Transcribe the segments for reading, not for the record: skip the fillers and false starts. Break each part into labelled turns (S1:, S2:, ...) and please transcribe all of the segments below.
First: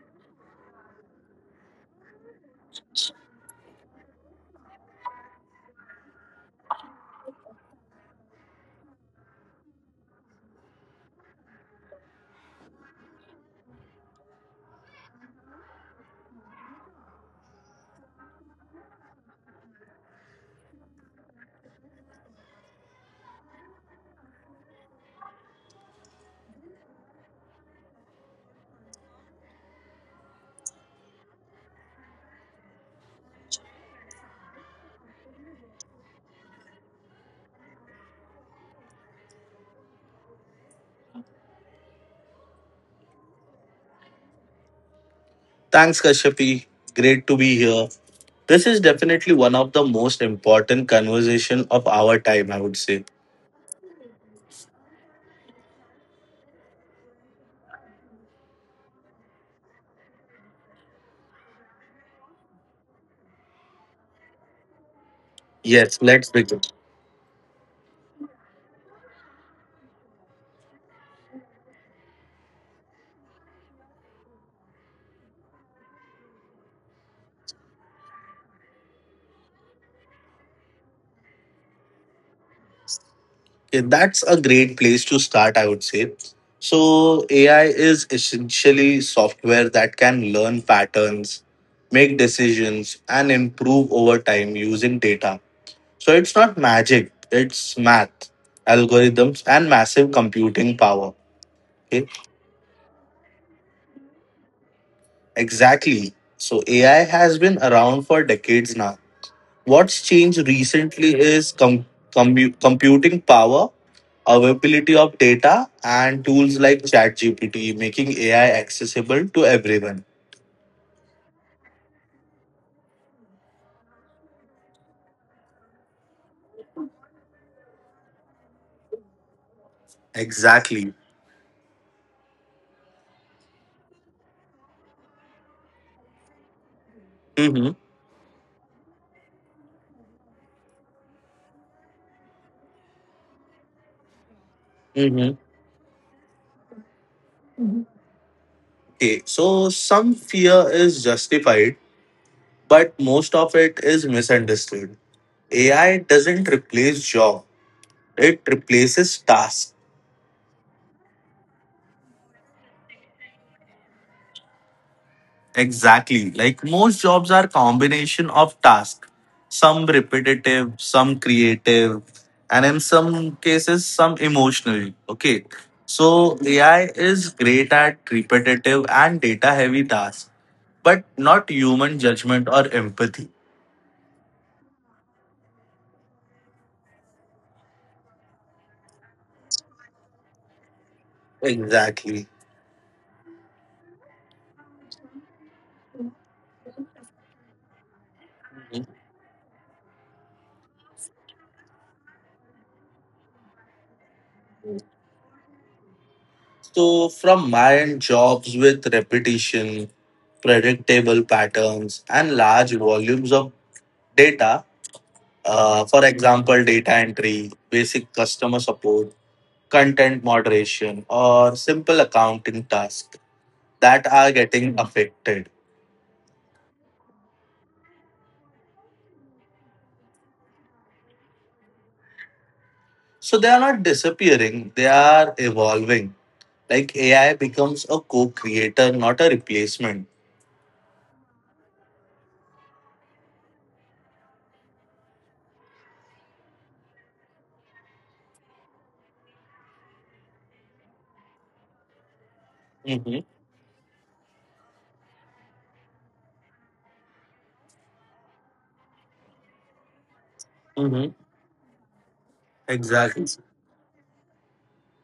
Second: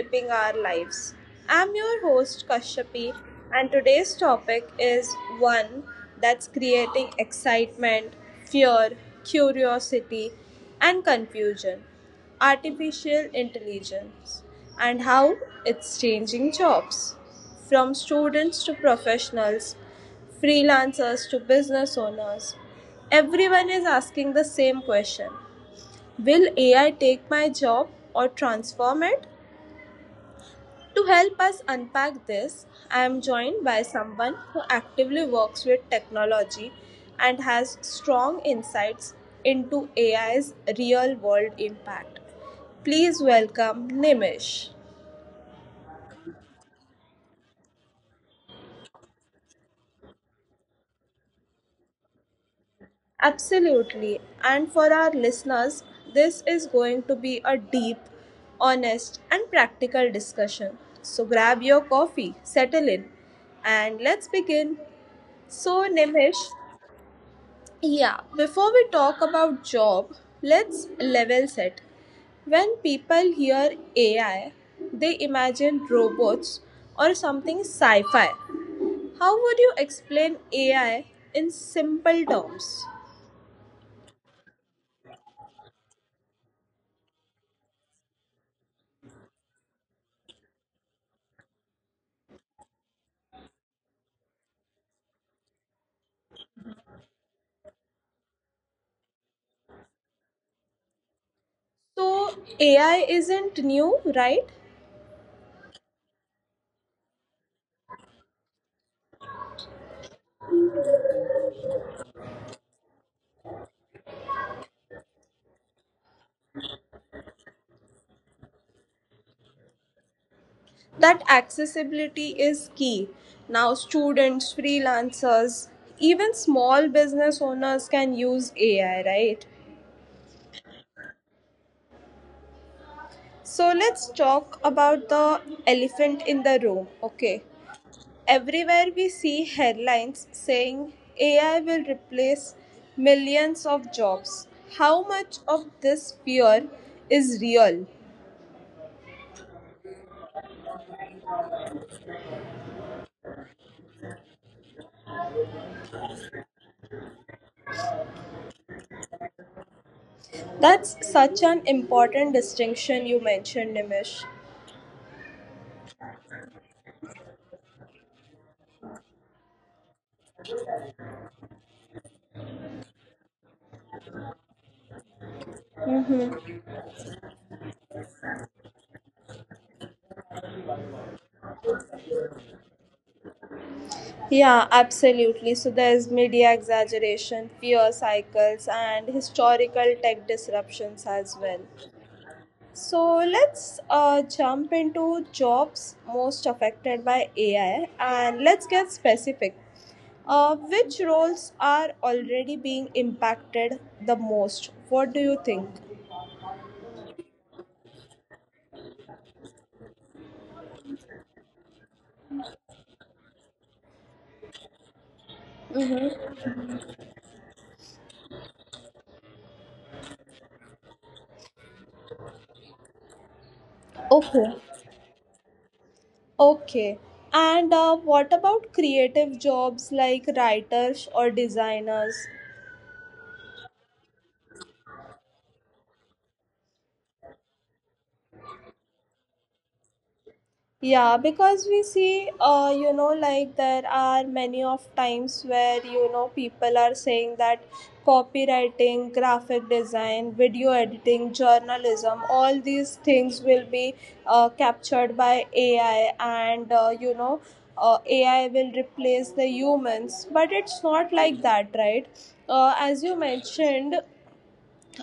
S1: shaping our lives. I'm your host, Kashyapi, and today's topic is one that's creating excitement, fear, curiosity, and confusion: artificial intelligence and how it's changing jobs. From students to professionals, freelancers to business owners, everyone is asking the same question: will AI take my job or transform it? To help us unpack this, I am joined by someone who actively works with technology and has strong insights into AI's real world impact. Please welcome Nimish.
S2: Thanks, Kashyapi. Great to be here. This is definitely one of the most important conversation of our time, I would say.
S1: Absolutely. And for our listeners, this is going to be a deep, honest, and practical discussion. So grab your coffee, settle in, and let's begin. So,
S2: Yes, let's
S1: Nimish,
S2: begin.
S1: yeah, before we talk about job, let's level set. When people hear AI, they imagine robots or something sci fi. How would you explain AI in simple terms?
S2: Okay, that's a great place to start, I would say. So, AI is essentially software that can learn patterns, make decisions, and improve over time using data. So, it's not magic, it's math, algorithms, and massive computing power. Okay?
S1: So, AI isn't new, right?
S2: Exactly. So AI has been around for decades now. What's changed recently is computing power, availability of data, and tools like ChatGPT, making AI accessible to everyone.
S1: That accessibility is key. Now, students, freelancers, even small business owners can use AI, right?
S2: Exactly.
S1: So, let's talk about the elephant in the room, okay?
S2: Mm-hmm.
S1: Everywhere we see headlines saying AI will replace millions of jobs. How
S2: Mm-hmm.
S1: much of this fear is real?
S2: Okay, so some fear is justified, but most of it is misunderstood. AI doesn't replace job; it replaces tasks.
S1: That's such an important distinction you mentioned, Nimish.
S2: Exactly. Like most jobs are combination of tasks, some repetitive, some creative, and in some cases some emotional. Okay. So AI is great at repetitive and data heavy tasks, but not human judgment or empathy.
S1: Yeah, absolutely. So there's media exaggeration, fear cycles, and historical tech disruptions as well.
S2: Exactly.
S1: So let's jump into jobs most affected by AI, and let's get specific. Which roles are already being impacted the most? What do you think?
S2: So, from my end, jobs with repetition, predictable patterns, and large volumes of data. For example, data entry, basic customer support, content moderation, or simple accounting tasks that are
S1: Okay.
S2: getting affected.
S1: Okay. And what about creative jobs like writers or designers?
S2: So they are not disappearing, they are evolving. Like AI becomes a co creator, not a replacement.
S1: Yeah, because we see, you know, like there are many of times where, you know, people are saying that copywriting, graphic design, video editing, journalism, all these
S2: Mm-hmm.
S1: things will be captured by AI and, AI will replace the humans. But it's
S2: Mm-hmm.
S1: not like that, right? As you
S2: Exactly.
S1: mentioned,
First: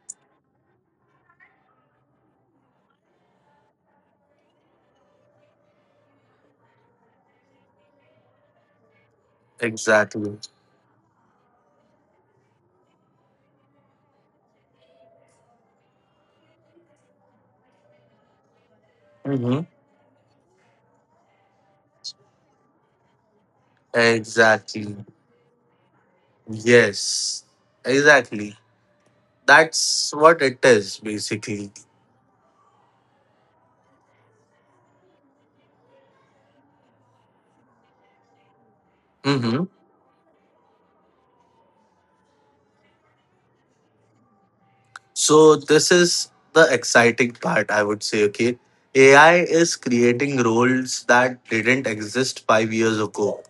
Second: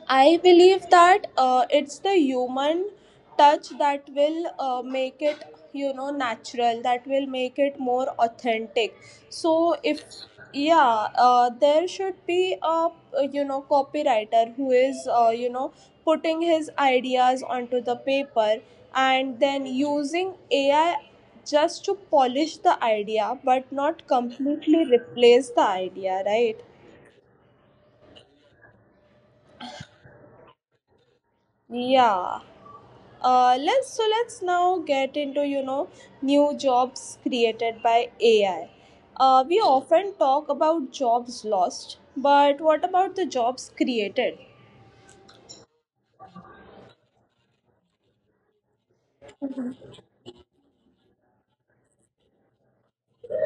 S1: I believe that it's the human touch that will make it, you know, natural, that will make it more authentic. So, if,
S2: Exactly.
S1: yeah, there should be a, you know, copywriter who is, you know, putting his ideas onto the paper and
S2: Mm-hmm.
S1: then using AI just to polish the idea but not completely
S2: Exactly.
S1: replace the idea, right?
S2: Yes. Exactly. That's what it is, basically.
S1: Yeah. Let's so let's now get into, you know, new jobs created by AI. We
S2: Mm-hmm.
S1: often talk about jobs lost, but what about the jobs created?
S2: So this is the exciting part, I would say. Okay, AI is creating roles that didn't exist 5 years ago.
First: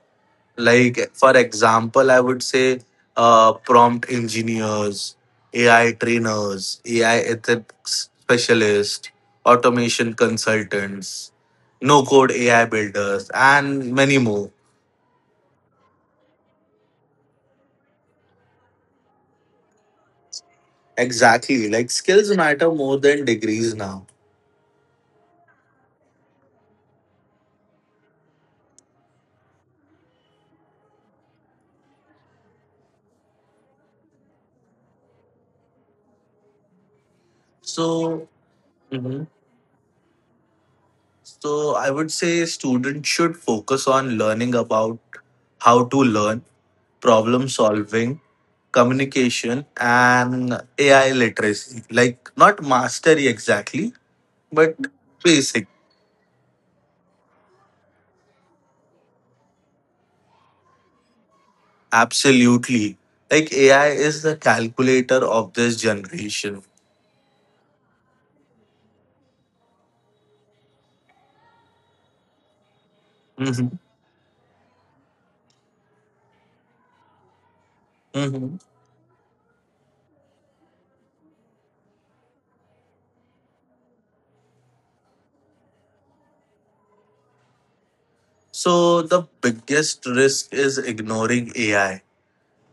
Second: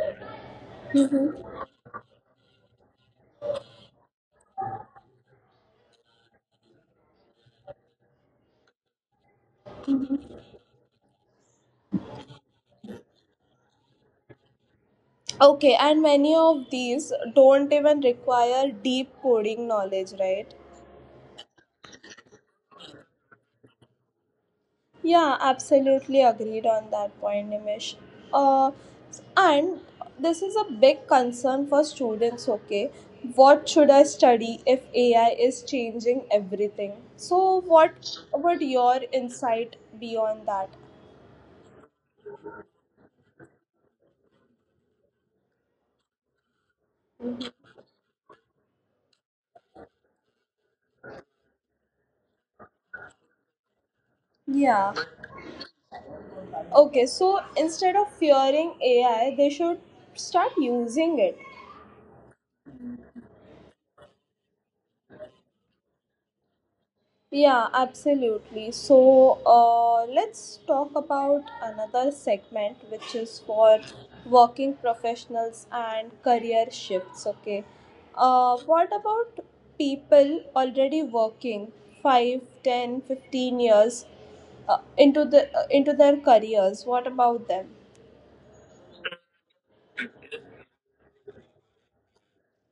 S2: Like for example, I would say prompt engineers, AI trainers, AI ethics specialists, automation consultants, no code AI builders, and many more.
S1: Okay, and many of these don't even require deep coding knowledge, right?
S2: Exactly, like skills matter more than degrees now.
S1: Yeah, absolutely agreed on that point, Nimish. Uh, and this is a big concern for students, okay? What should I study if AI is changing everything? So, what
S2: So.
S1: would your insight be on that?
S2: So I would say students should focus on learning about how to learn, problem solving, communication, and AI literacy. Like not mastery exactly, but
S1: Yeah.
S2: basic.
S1: Okay, so instead of fearing AI, they should start using it.
S2: Absolutely. Like AI is the calculator of this generation.
S1: Yeah, absolutely. So, let's talk about another segment which is
S2: Mhm.
S1: for working professionals and career shifts. Okay.
S2: Mhm.
S1: What about people already working 5, 10, 15 years into the into their careers? What about them?
S2: So the biggest risk is ignoring AI.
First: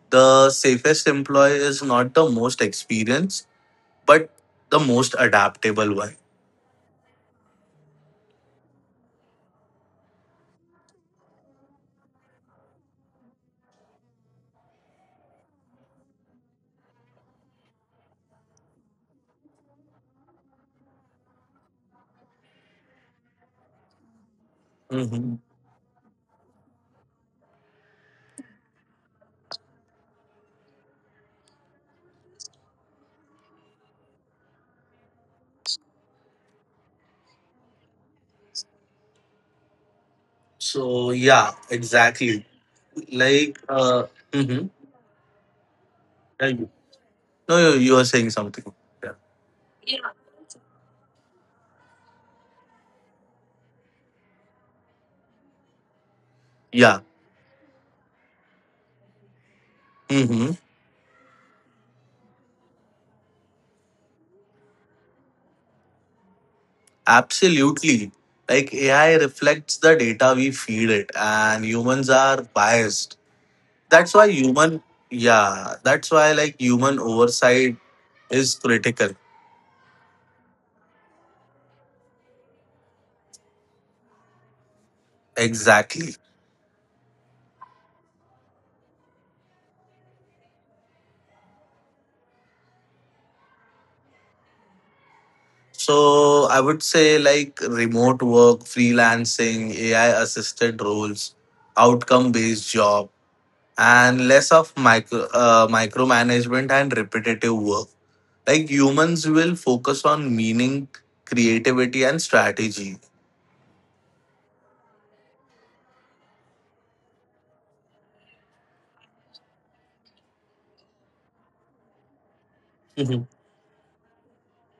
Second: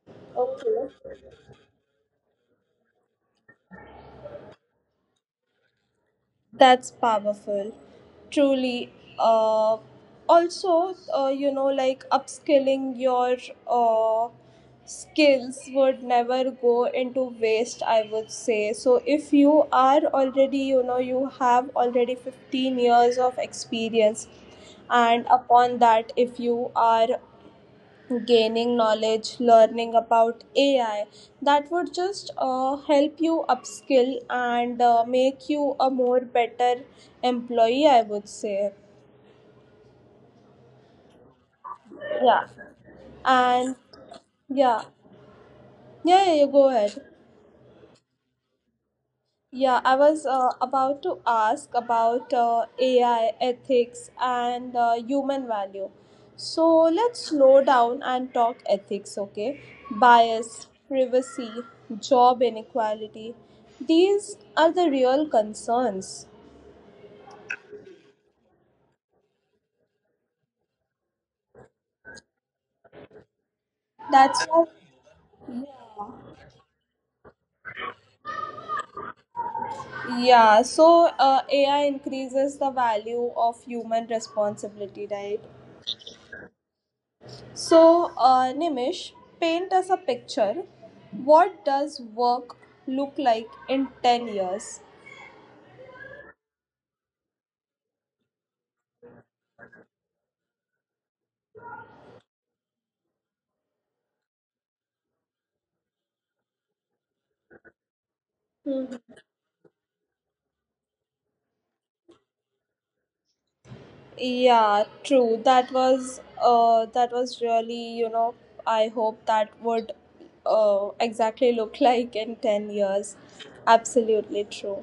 S2: The
S1: Okay.
S2: safest employee is not the most experienced, but the most adaptable one.
S1: That's powerful, truly. Uh, also, you know, like upskilling your uh, skills would never go into waste, I would say. So, if you are already, you know, you have already 15 years of experience, and
S2: Hmm
S1: upon that, if you are gaining knowledge, learning about AI, that would just help you upskill and make you a more better employee, I would say.
S2: So yeah,
S1: Yeah.
S2: exactly. Like
S1: And
S2: uh, mhm.
S1: yeah, yeah, you
S2: Yeah,
S1: go ahead.
S2: no, you are saying something. Yeah.
S1: Yeah, I was about to ask about AI ethics and human value. So
S2: Yeah.
S1: let's slow down and talk ethics, okay?
S2: hmm
S1: Bias, privacy, job inequality. These are the real concerns.
S2: Absolutely. Like AI reflects the data we feed it, and humans are biased. That's why
S1: That's why.
S2: human. Yeah. That's why, like, human oversight is critical.
S1: Yeah, so AI increases the value of human responsibility, right?
S2: Exactly.
S1: So, Nimish, paint us a picture. What does work look like in 10 years?
S2: So I would say, like, remote work, freelancing, AI assisted roles, outcome based job, and less of micromanagement and repetitive work. Like humans will focus on meaning, creativity, and strategy.
S1: Yeah, true. That was really, you know, I hope that would exactly look like in 10 years.
S2: Mhm.
S1: Absolutely true.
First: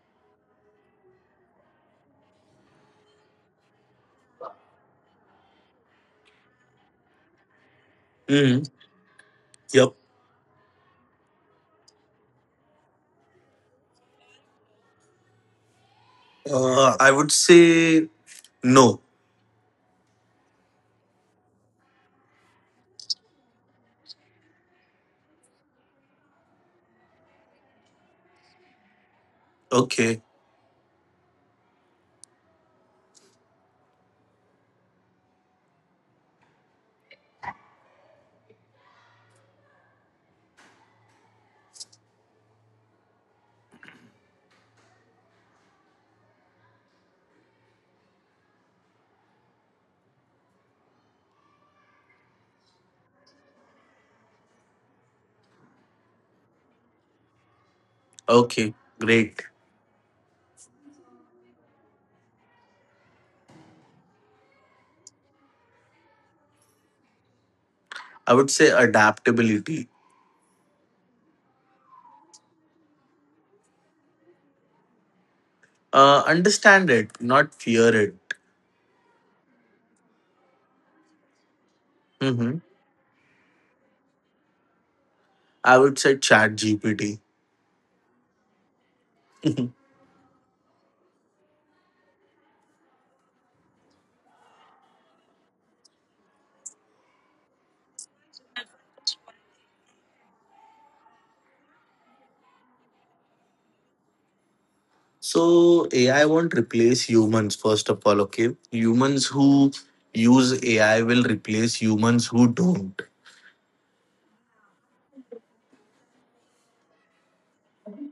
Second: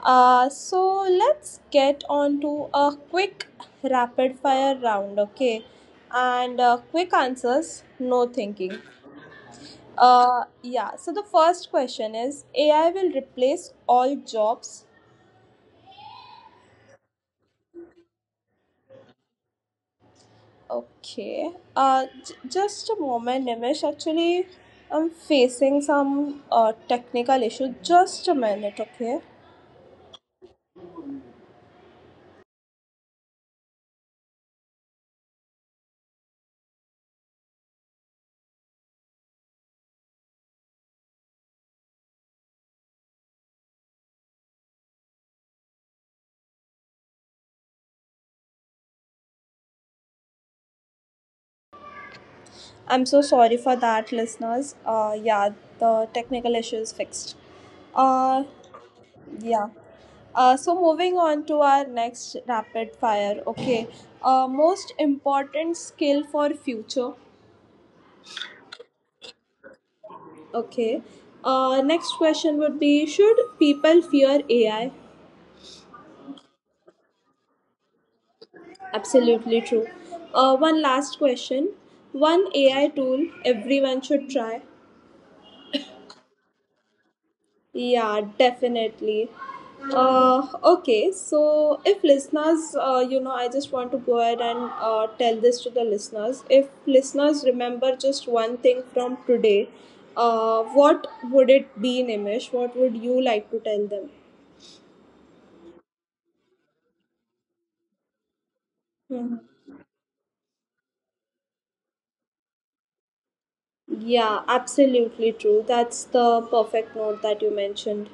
S1: So let's get on to a quick rapid fire round, okay? And quick answers, no
S2: Mhm.
S1: thinking.
S2: Yep.
S1: Yeah, so the first question is: AI will replace all jobs.
S2: I would say no.
S1: Okay. Just a moment, Nimish. Actually, I'm facing some technical issue. Just a minute, okay?
S2: Okay.
S1: I'm so sorry for that, listeners. Yeah, the technical issue is fixed. Uh,
S2: Okay. Great.
S1: yeah. So moving on to our next rapid fire. Okay. Most important skill for future.
S2: I would say adaptability.
S1: Okay. Next question would be: should people fear AI?
S2: Understand it, not fear it.
S1: Absolutely true. One last question. One
S2: Mhm.
S1: AI tool everyone should try.
S2: I would say chat GPT.
S1: Yeah, definitely. Okay, so if listeners, you know, I just want to go ahead and tell this to the listeners. If listeners remember just one thing from today, what would it be, Nimish? What would you like to tell them?
S2: So AI won't replace humans, first of all, okay? Humans who use AI will replace humans who don't.
S1: Yeah, absolutely true. That's the perfect note that you mentioned.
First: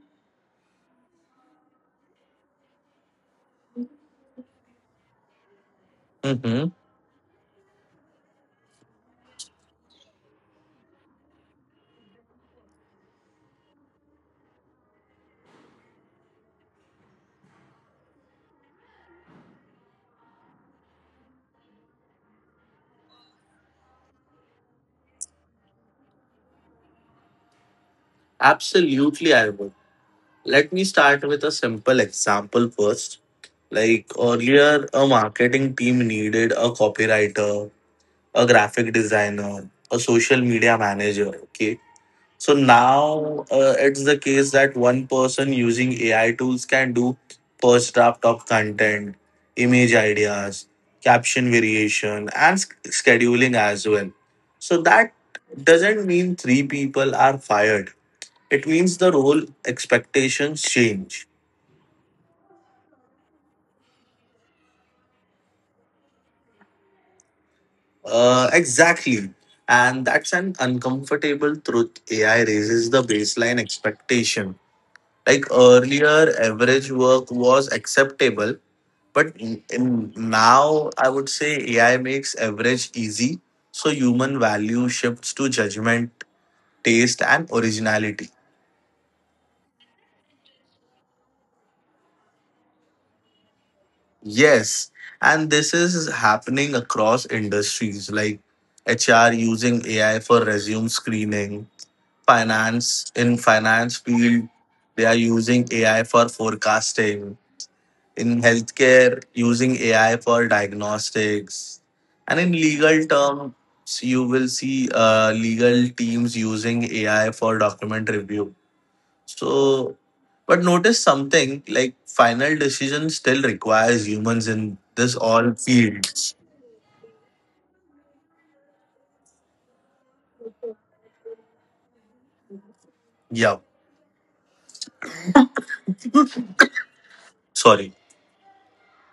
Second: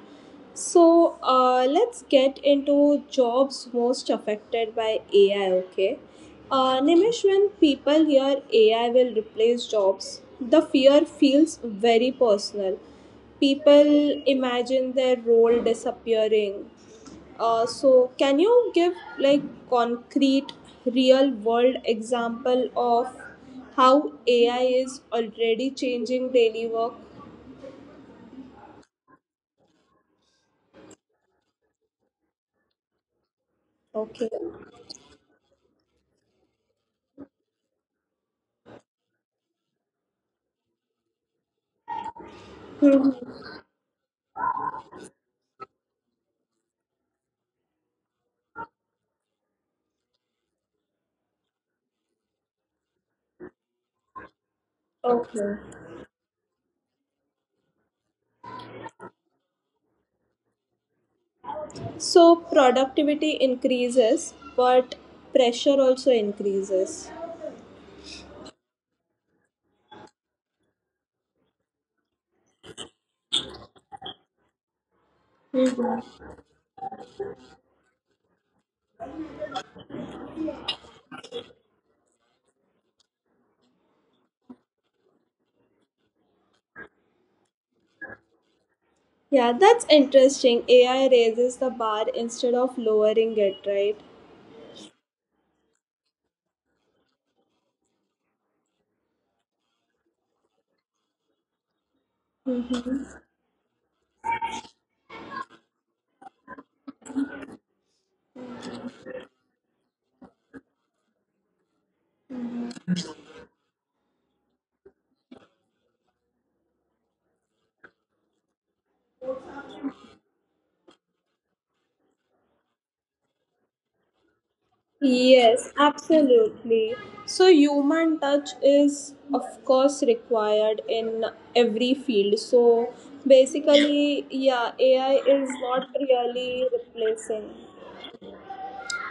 S1: So, let's get into jobs most affected by AI, okay?
S2: Mm-hmm.
S1: Nimish, when people hear AI will replace jobs, the fear feels very personal. People imagine their role disappearing, so can you give like concrete real world example of how AI is already changing daily work?
S2: Absolutely, I would. Let me start with a simple example first. Like
S1: Okay.
S2: earlier, a marketing team needed a copywriter, a graphic designer, a social media manager, okay? So now it's the case that one person using AI tools can do first draft of content, image ideas, caption variation, and scheduling as well. So that
S1: Okay.
S2: doesn't mean three people are fired. It means the role expectations change.
S1: So productivity increases, but pressure also increases.
S2: Exactly. And that's an uncomfortable truth. AI raises the baseline expectation. Like earlier, average work was acceptable. But now I would say AI makes average easy, so human value shifts to judgment, taste, and originality.
S1: Yeah, that's interesting. AI raises the bar instead of lowering it, right?
S2: Yes, and this is happening across industries, like HR using AI for resume screening, finance field they are using AI for forecasting, in healthcare using AI for diagnostics, and in legal terms, you will see legal teams using AI for document review. So, but notice something like final decision still requires humans in this all
S1: Yes,
S2: fields.
S1: absolutely. So, human touch is, of course, required in every field. So,
S2: Yeah,
S1: basically, yeah, AI is not really replacing.
S2: sorry,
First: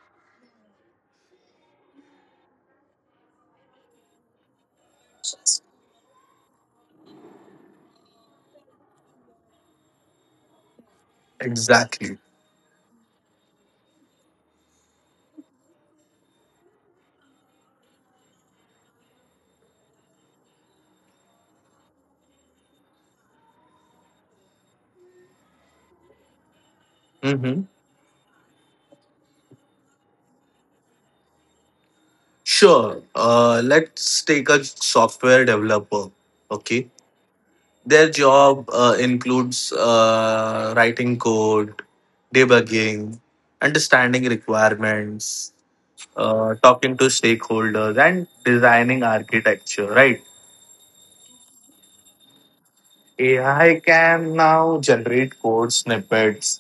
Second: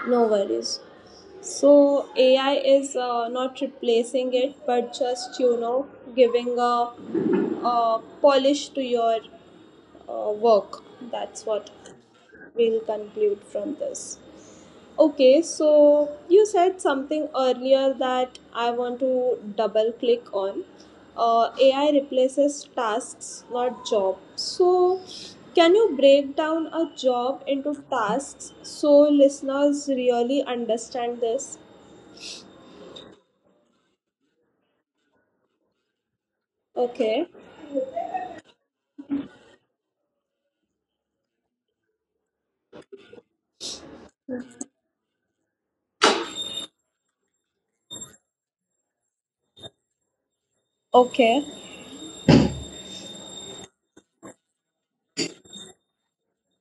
S1: No worries. So, AI is not replacing it, but just, you know, giving a polish to your work. That's what
S2: exactly.
S1: we'll conclude from this. Okay, so you said something earlier that I want to double click on. AI replaces tasks, not job. So, can you break down a job
S2: hmm
S1: into tasks so listeners really understand this?
S2: Sure. Let's take a software developer. Okay.
S1: Okay.
S2: Their job includes writing code, debugging, understanding requirements, talking to stakeholders, and designing architecture, right?
S1: Okay,
S2: AI can now generate code snippets,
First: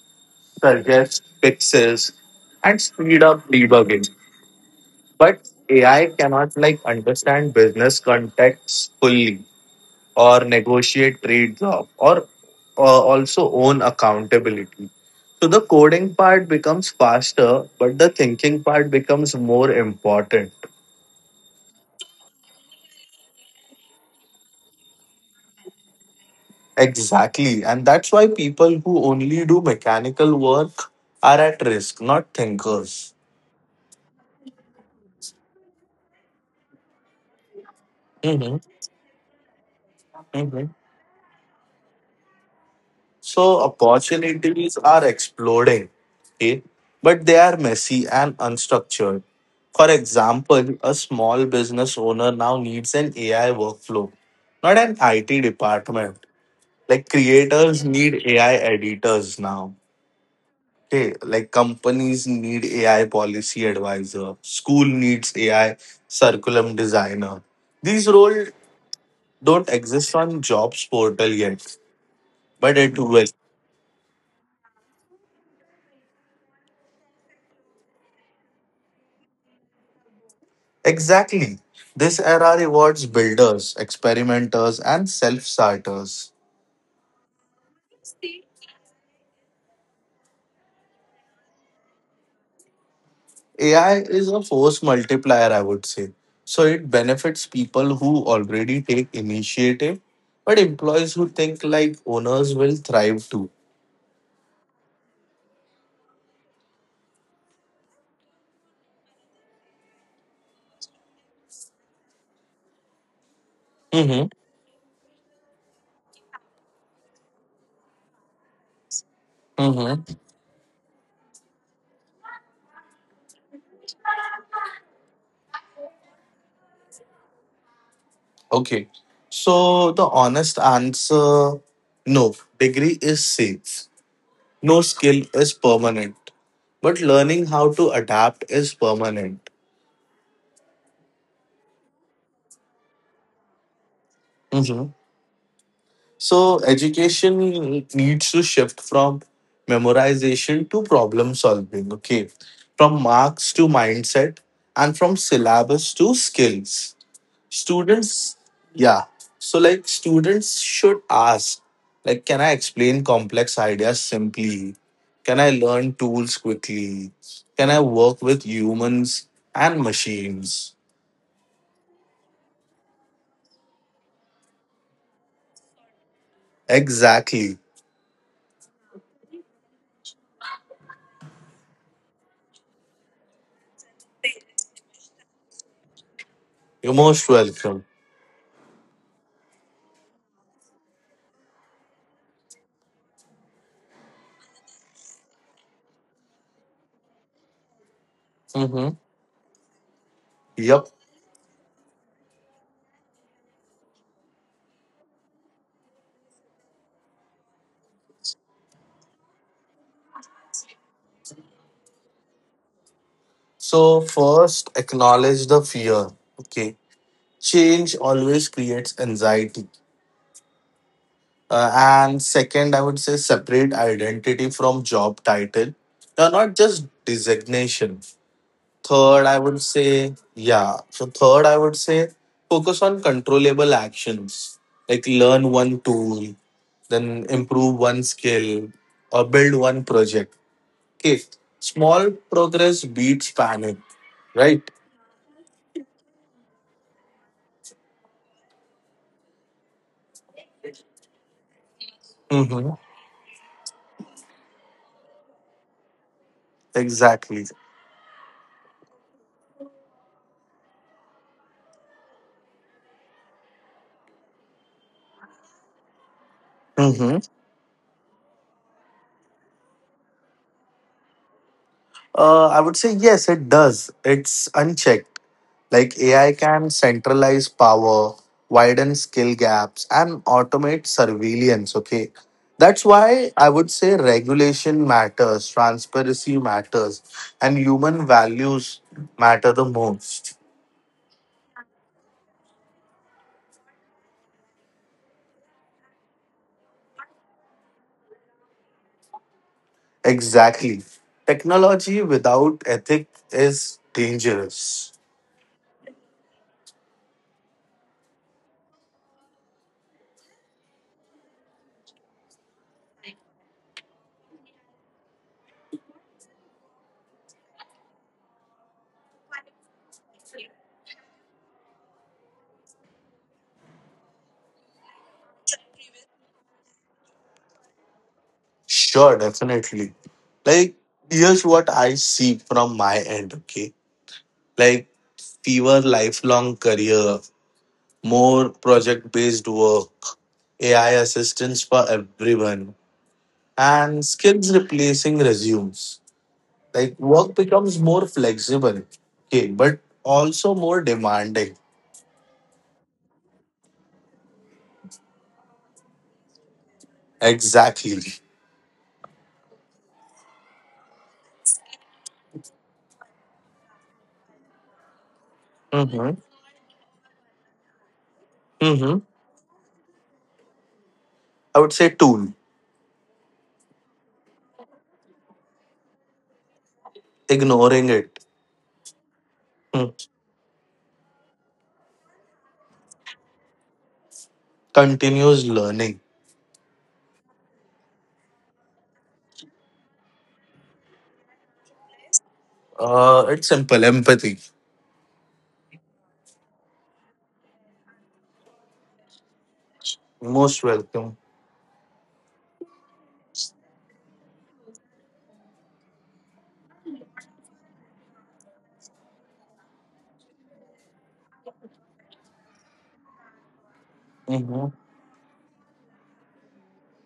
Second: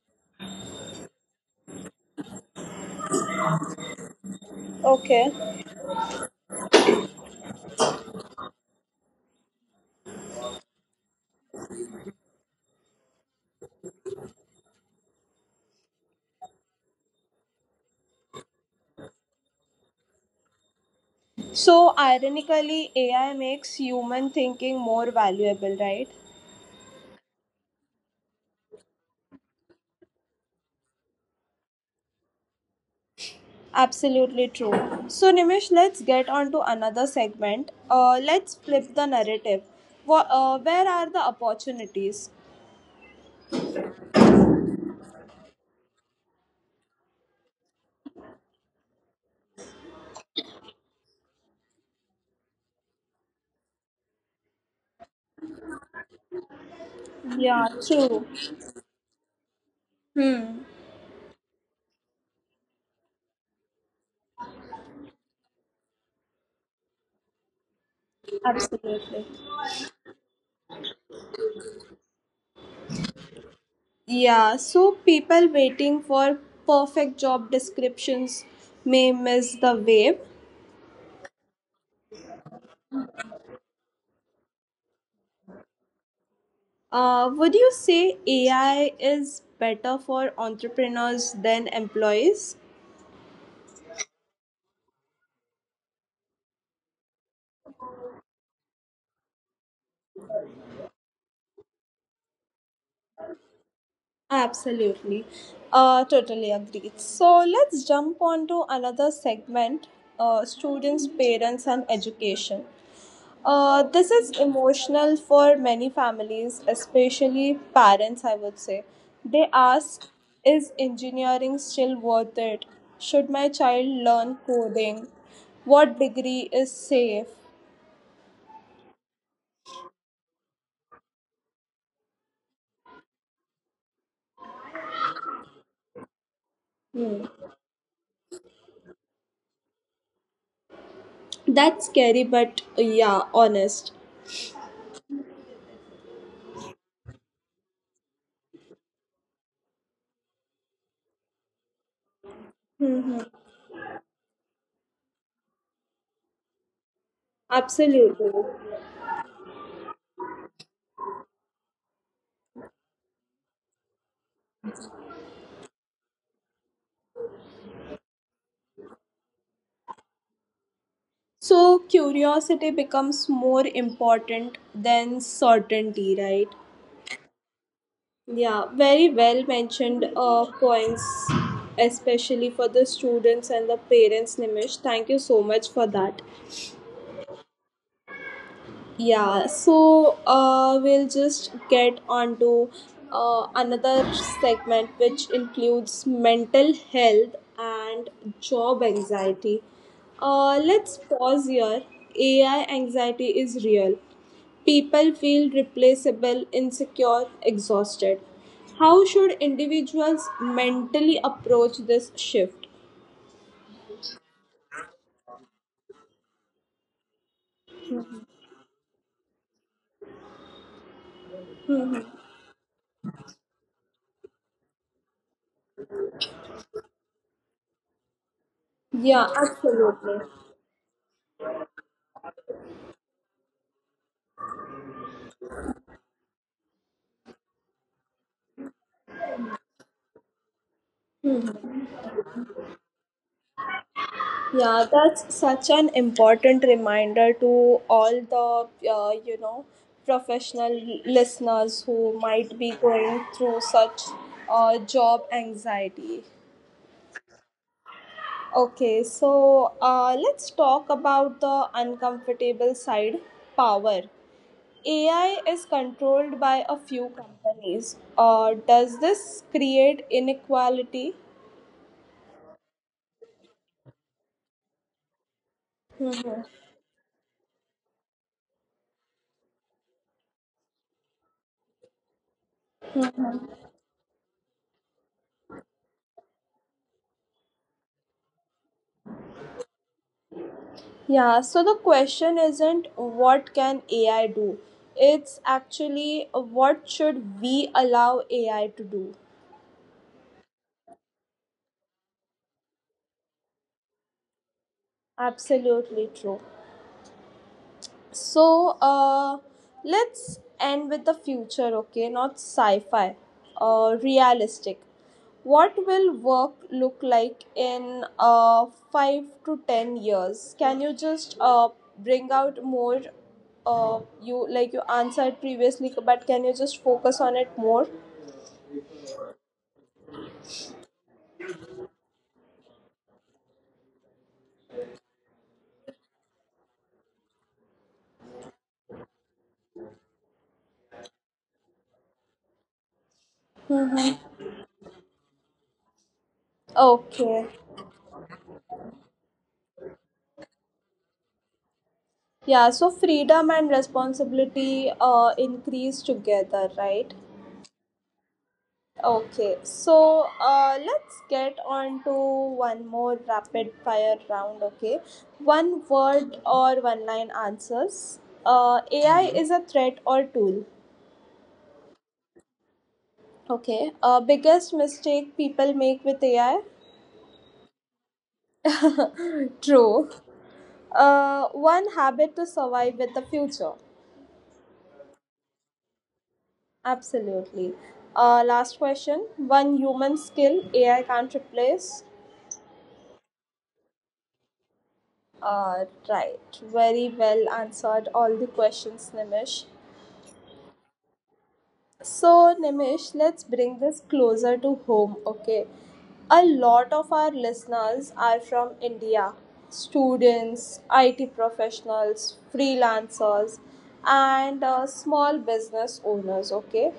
S2: suggest fixes, and speed up debugging. But
S1: okay.
S2: AI cannot, like, understand business context fully, or negotiate trades off, or also own accountability. So the coding part becomes faster, but the thinking part becomes more important.
S1: So, ironically, AI makes human thinking more valuable, right?
S2: Exactly. And that's why people who only do mechanical work are at risk, not thinkers.
S1: Absolutely true. So, Nimish, let's get on to another segment. Let's
S2: Mhm.
S1: flip the narrative. Wha
S2: Mhm.
S1: where are the opportunities?
S2: So opportunities are exploding, okay? But they are messy and unstructured. For example, a small business owner now needs an AI workflow, not an IT department. Like
S1: Yeah,
S2: creators need
S1: true.
S2: AI editors now.
S1: Hmm,
S2: Okay, like companies need AI policy advisor, school needs AI curriculum designer. These roles
S1: absolutely.
S2: don't exist on jobs portal yet, but it will.
S1: Yeah, so people waiting for perfect job descriptions may miss the wave.
S2: Exactly. This era rewards builders, experimenters, and self starters.
S1: Would you say AI is better for entrepreneurs than employees?
S2: AI is a force multiplier, I would say. So it benefits people who already take initiative, but employees who think like owners will thrive too.
S1: Absolutely. Totally agreed. So let's jump on to another segment: students, parents, and education. This
S2: Mm-hmm.
S1: is emotional for many families, especially parents, I would say. They ask:
S2: Mm-hmm.
S1: is engineering still worth it? Should my child learn coding? What degree is safe?
S2: Okay. So the honest answer, no, degree is safe. No skill is permanent, but learning how to adapt is permanent.
S1: That's scary, but yeah, honest.
S2: Mm-hmm. So education needs to shift from memorization to problem solving, okay? From marks to mindset, and from syllabus to skills.
S1: Absolutely.
S2: Students, yeah. So, like, students should ask, like, can I explain complex ideas simply? Can I learn tools quickly? Can I work with humans and machines?
S1: So curiosity becomes more important than certainty, right?
S2: Exactly.
S1: Yeah, very well mentioned points, especially for the students and the parents, Nimish. Thank you so much for that.
S2: You're most welcome.
S1: Yeah, so we'll just get on to another segment which includes mental health and job
S2: Mm-hmm.
S1: anxiety.
S2: Yep.
S1: Let's pause here. AI anxiety is real. People feel replaceable, insecure, exhausted. How should individuals mentally approach this shift?
S2: So first, acknowledge the fear. Okay, change always creates anxiety. And second, I would say separate identity from job title, not just designation. Third,
S1: Yeah,
S2: I would say
S1: absolutely.
S2: yeah. So third, I would say focus on controllable actions, like learn one tool, then improve one skill, or build one project. Okay, small progress beats panic, right?
S1: Yeah, that's such an important reminder to all the, you know, professional listeners who might
S2: Mm-hmm.
S1: be going through such job anxiety.
S2: Exactly.
S1: Okay, so let's talk about the uncomfortable side: power. AI is controlled by a few
S2: hmm
S1: companies. Does this create inequality?
S2: I would say yes, it does. It's unchecked. Like AI can centralize power, widen skill gaps, and automate surveillance. Okay. That's why I would say regulation matters, transparency matters, and human values matter the most.
S1: Yeah, so the question isn't what can AI do? It's actually what should we allow AI to do?
S2: Exactly. Technology without ethics is dangerous.
S1: Absolutely true. So, let's end with the future, okay? Not sci fi, realistic. What will work look like in 5 to 10 years? Can you just bring out more? You like you answered previously, but can you just focus on it more?
S2: Sure, definitely. Like, here's what I see from my end, okay? Like, fewer lifelong career, more project based work, AI assistance for everyone, and skills replacing resumes. Like, work
S1: Okay.
S2: becomes more flexible, okay, but also more demanding.
S1: Yeah, so freedom and responsibility increase together, right?
S2: Exactly.
S1: Okay, so let's get on to one more rapid fire round, okay? One
S2: Mm-hmm.
S1: word or one line answers.
S2: Mm-hmm.
S1: AI is a threat or tool,
S2: I would say tool.
S1: okay? Biggest mistake people make with AI?
S2: Ignoring it. Hmm.
S1: True. One habit to survive with the future.
S2: Continuous learning.
S1: Absolutely. Last question. One human skill AI can't replace.
S2: It's simple empathy.
S1: Right. Very well answered all the questions, Nimish.
S2: Most welcome.
S1: So, Nimish, let's bring this closer to home, okay? A lot of our listeners are from India: students, IT professionals, freelancers,
S2: Hmm
S1: and small business owners, okay?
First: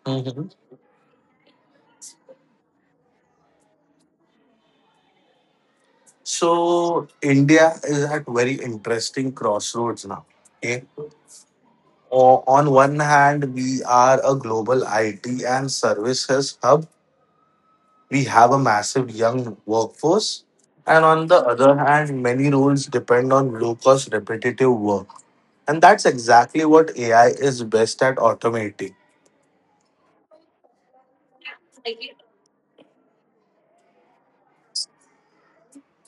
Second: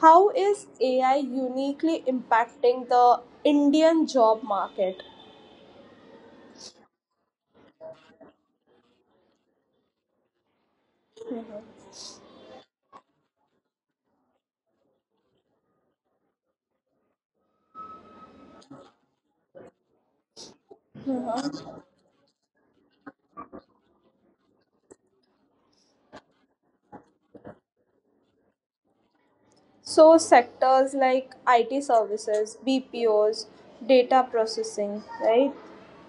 S1: How
S2: hmm
S1: is AI uniquely impacting the Indian job market?
S2: So India is at very interesting crossroads now. Okay. On one hand, we are a global IT and services hub. We have a massive young workforce. And on the other hand, many roles depend on low cost repetitive work. And that's exactly what AI is best at automating.
S1: So, sectors like IT services, BPOs, data processing, right?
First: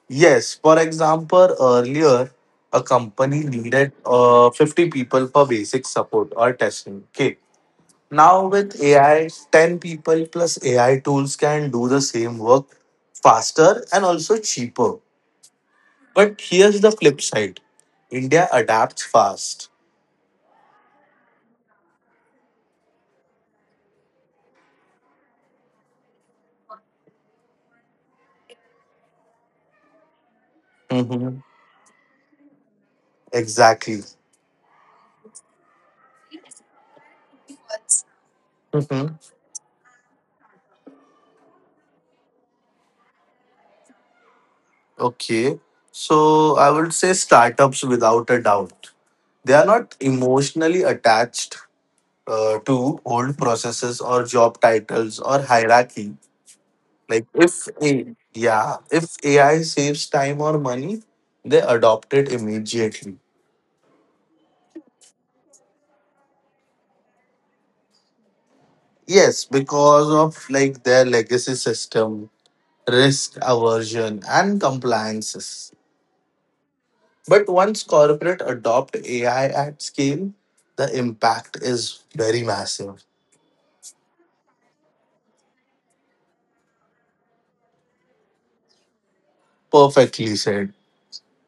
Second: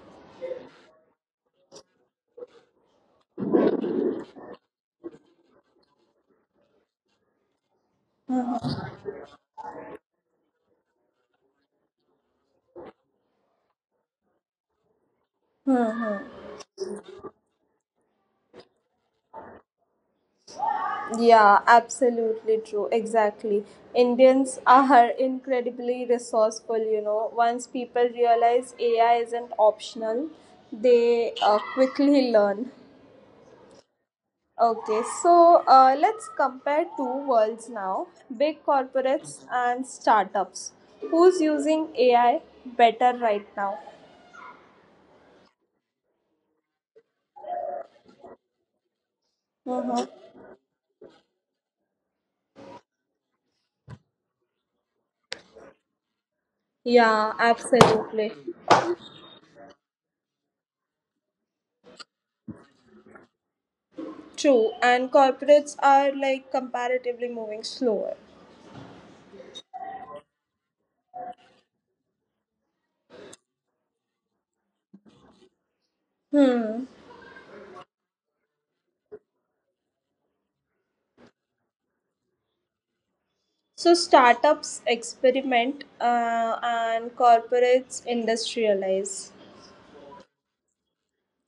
S2: Yes, for example, earlier a company needed 50 people for basic support or testing. Okay. Now with AI, 10 people plus AI tools can do the same work faster and also cheaper. But here's the flip side. India adapts fast.
S1: Yeah, absolutely true. Exactly. Indians are incredibly resourceful, you know. Once people realize AI isn't optional, they
S2: Hmm
S1: quickly learn.
S2: Exactly.
S1: Okay, so let's compare two worlds now: big
S2: hmm
S1: corporates and startups. Who's using AI better right now?
S2: Okay. So I would say startups without a doubt. They are not
S1: Mm-hmm.
S2: emotionally attached to old processes or job titles or hierarchy. Like
S1: Yeah,
S2: if a
S1: absolutely.
S2: yeah, if AI saves time or money, they adopt it immediately.
S1: True. And corporates are like comparatively moving slower.
S2: Yes, because of, like, their legacy system, risk aversion, and compliances.
S1: Hmm.
S2: But once corporate adopt AI at scale, the impact is very massive.
S1: So startups experiment and corporates industrialize.
S2: Perfectly said.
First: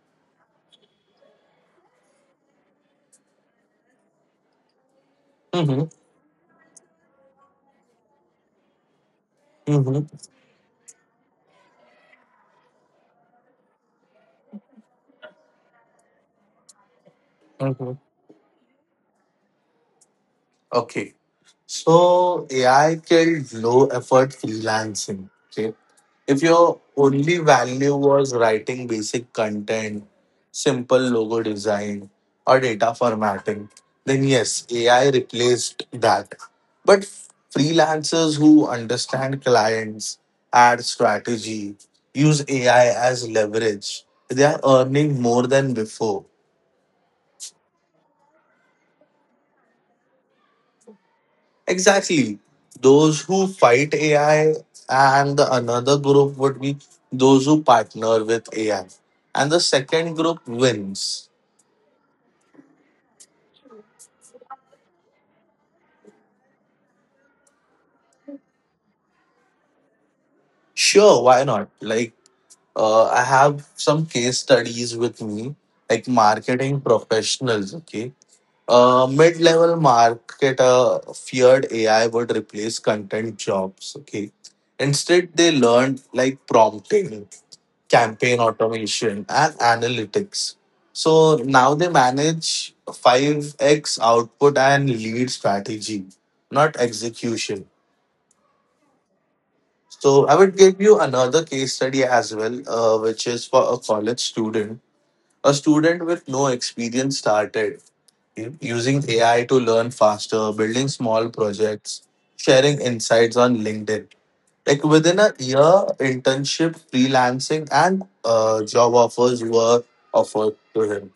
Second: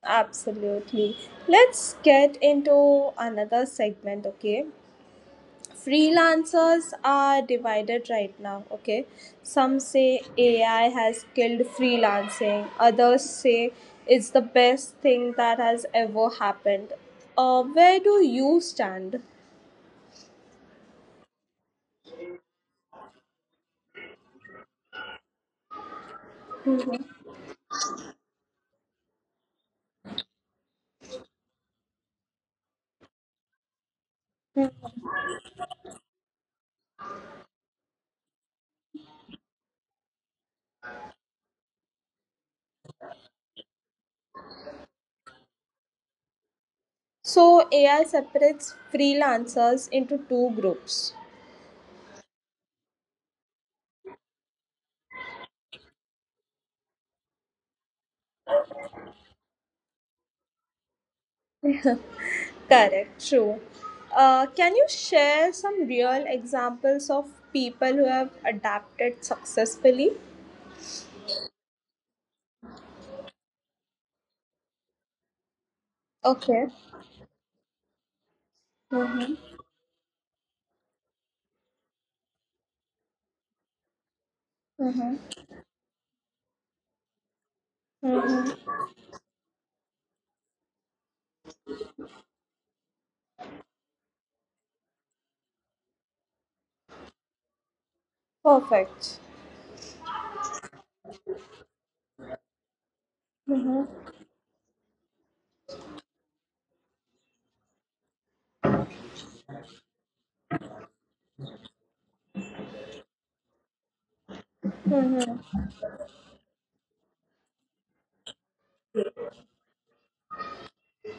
S1: Absolutely. Let's get into another segment, okay?
S2: Mm-hmm.
S1: Freelancers are divided right now, okay? Some
S2: Mm-hmm.
S1: say AI has killed freelancing, others say it's the best thing that has ever happened.
S2: Mm-hmm.
S1: Where do you stand?
S2: Okay. So AI killed low effort freelancing. Okay. If your only value was writing basic content, simple logo design, or data formatting, then yes, AI replaced that. But freelancers who understand clients, ad strategy, use AI as leverage, they are earning more than before.
S1: So, AI separates freelancers into two groups.
S2: Exactly. Those who fight AI, and the another group would be those who partner with AI. And the second group wins.
S1: Correct, true. Can you share some real examples of people who have adapted successfully?
S2: Sure, why not? I have some case studies with me, like
S1: Okay,
S2: marketing professionals, okay? Mid-level marketer feared AI would replace content jobs, okay? Instead, they learned like prompting, campaign automation, and analytics. So now they manage 5x output and lead strategy, not execution.
S1: perfect.
S2: So I would give you another case study as well, which is for a college student. A student with no experience started using AI to learn faster, building small projects, sharing insights on LinkedIn. Like within a year, internship, freelancing, and job offers were offered to him.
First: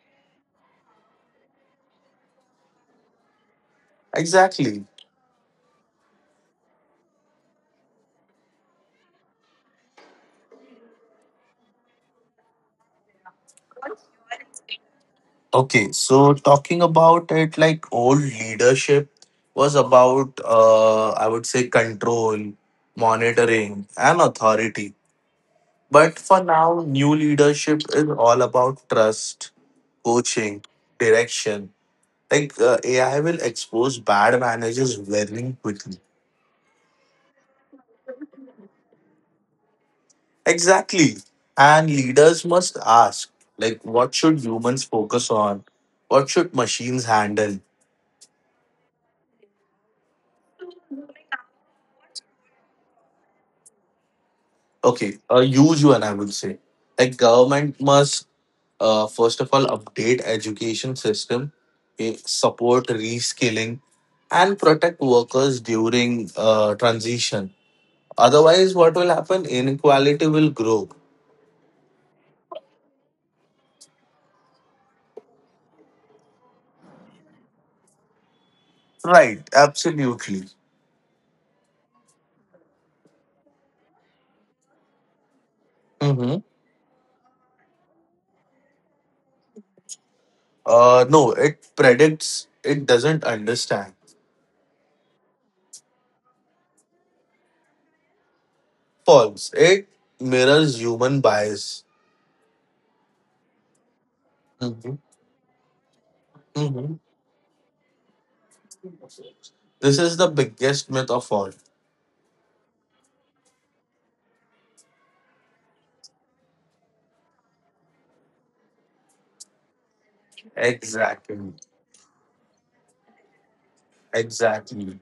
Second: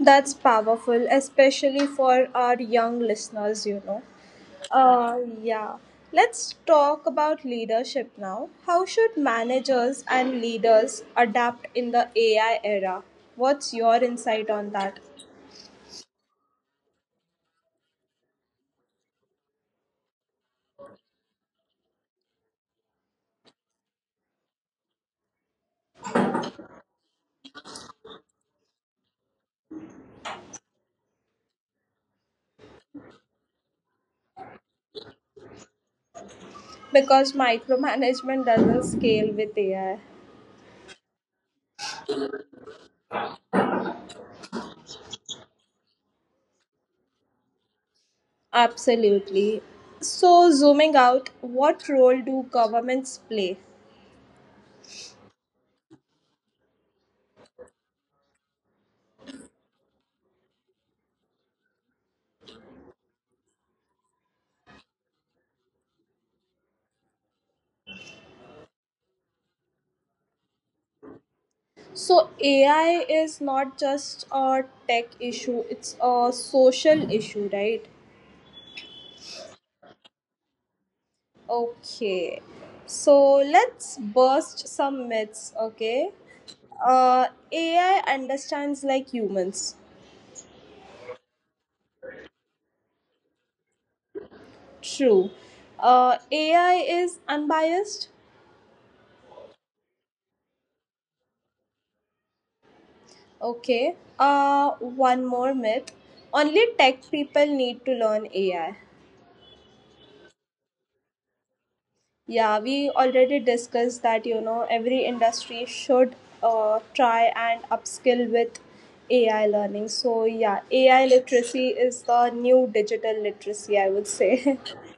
S1: That's powerful, especially for our young listeners, you know.
S2: Exactly.
S1: Yeah. Let's talk about leadership now. How should managers and leaders adapt in the AI era? What's your insight on that?
S2: Okay, so talking about it, like old leadership was about, I would say, control, monitoring, and authority. But for now, new leadership is all about trust, coaching, direction. Like AI will expose bad managers very quickly.
S1: Because micromanagement doesn't scale with AI.
S2: Exactly. And leaders must ask, like, what should humans focus on? What should machines handle?
S1: Absolutely. So, zooming out, what role do governments play?
S2: Okay, a huge one, I would say. Like, government must, first of all, update education system, support reskilling, and protect workers during transition. Otherwise, what will happen? Inequality will grow.
S1: So, AI is not just a tech issue, it's a social issue, right?
S2: Right, absolutely.
S1: Okay. So, let's burst some myths, okay?
S2: Mm-hmm.
S1: Uh, AI understands like humans.
S2: No, it predicts, it doesn't understand.
S1: True. AI is unbiased.
S2: False. It mirrors human bias.
S1: Okay.
S2: Mhm,
S1: One more myth. Only
S2: mhm.
S1: tech people need to learn AI.
S2: This is the biggest myth of all.
S1: Yeah, we already discussed that, you know, every industry should try and upskill with AI learning. So, yeah, AI
S2: Exactly.
S1: literacy is the new digital literacy, I would say.
S2: Exactly.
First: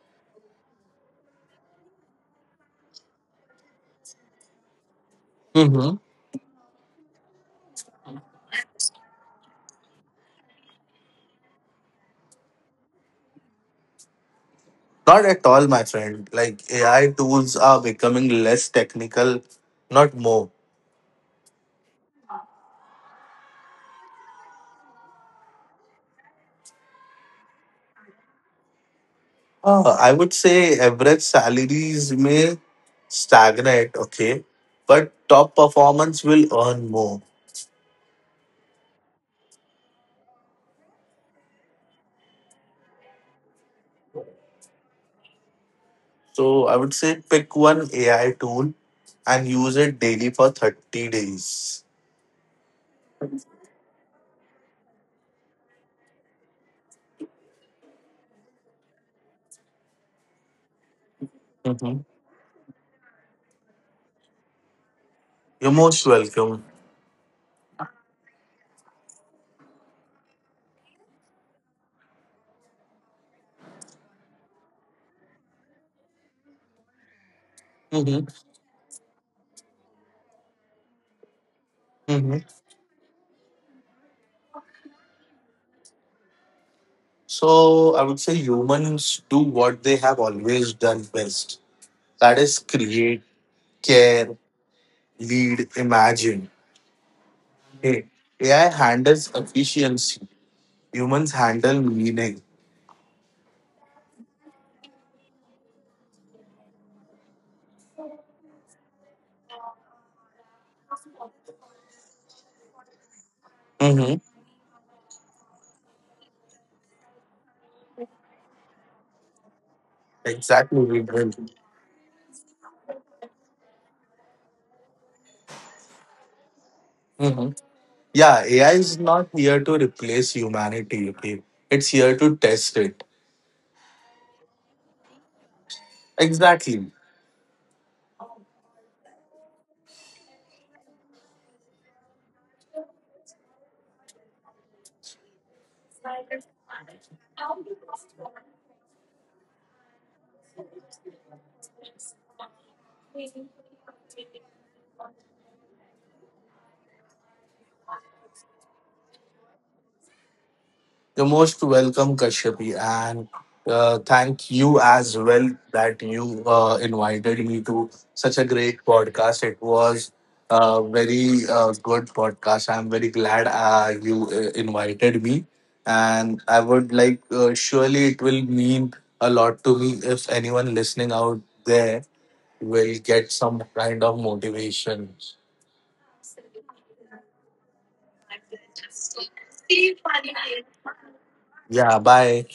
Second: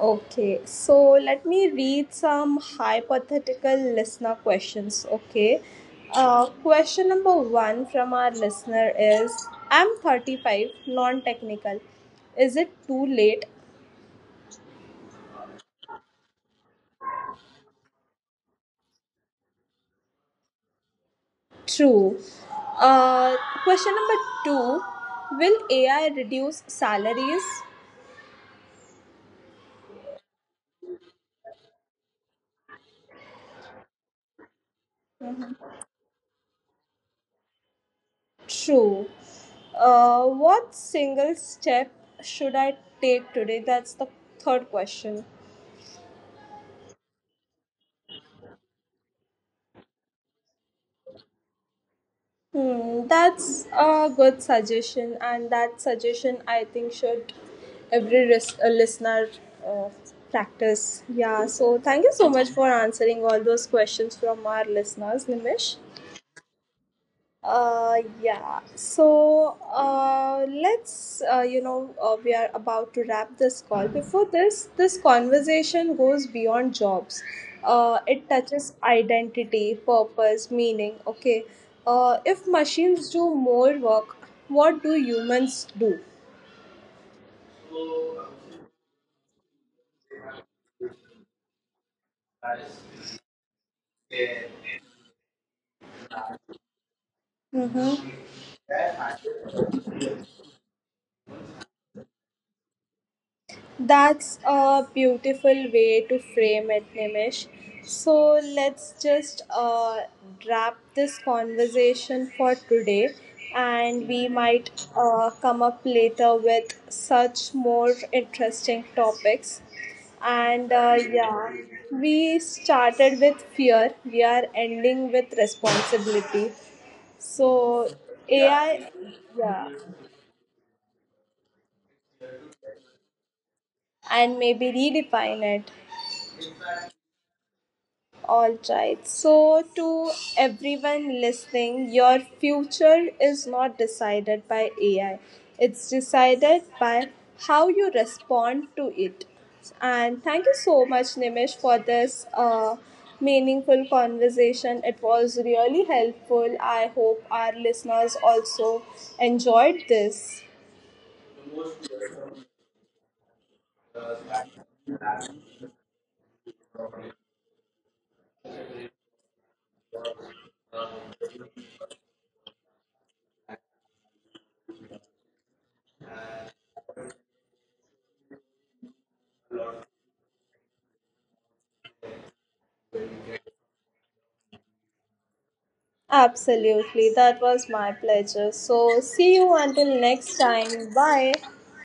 S1: Okay, so let me read some hypothetical listener questions. Okay,
S2: hmm
S1: question number one from our listener is: I'm 35, non technical. Is it too late?
S2: Not at all, my friend. Like AI tools are becoming less technical, not more.
S1: True. Uh, Question number two: will AI reduce salaries?
S2: I would say average salaries may stagnate, okay, but top performance will earn more.
S1: True. What single step should I take today? That's the third question.
S2: So I would say pick one AI tool and use it daily for 30 days.
S1: Hmm, that's a good suggestion, and that suggestion I think should every listener uh, practice. Yeah, so thank
S2: Hmm
S1: you so much for answering all those questions from our listeners, Nimish.
S2: You're most welcome.
S1: Yeah. So let's, you know, we are about to wrap this call. Before this, conversation goes beyond jobs. It
S2: Hmm
S1: touches identity, purpose, meaning. Okay.
S2: hmm
S1: If machines do more work, what do humans do?
S2: So I would say humans do what they have always done best. That is create, care, lead, imagine. Hey, AI handles efficiency. Humans handle meaning.
S1: That's a beautiful way to frame it, Nimish. So let's just wrap this conversation for today, and
S2: Hmm
S1: we might come up later with such more interesting topics. And
S2: Exactly. Mm-hmm.
S1: yeah, we started with fear, we are ending with responsibility. So,
S2: Yeah, AI
S1: AI,
S2: is not here
S1: yeah,
S2: to replace humanity. Okay, it's here to test it.
S1: and maybe redefine it.
S2: Exactly.
S1: All right. So, to everyone listening, your future is not decided by AI, it's decided by how you respond to it. And thank you so much, Nimish, for this meaningful conversation. It was really helpful. I hope our listeners also enjoyed this.
S2: You're most welcome, Kashyapi, and thank you as well that you invited me to such a great podcast. It was a very good podcast. I'm very glad you invited me, and I would like, surely it will mean a lot to me if anyone listening out there will get some kind of motivation.
S1: Absolutely. That was my pleasure. So, see you until next time. Bye.
S2: Yeah, bye.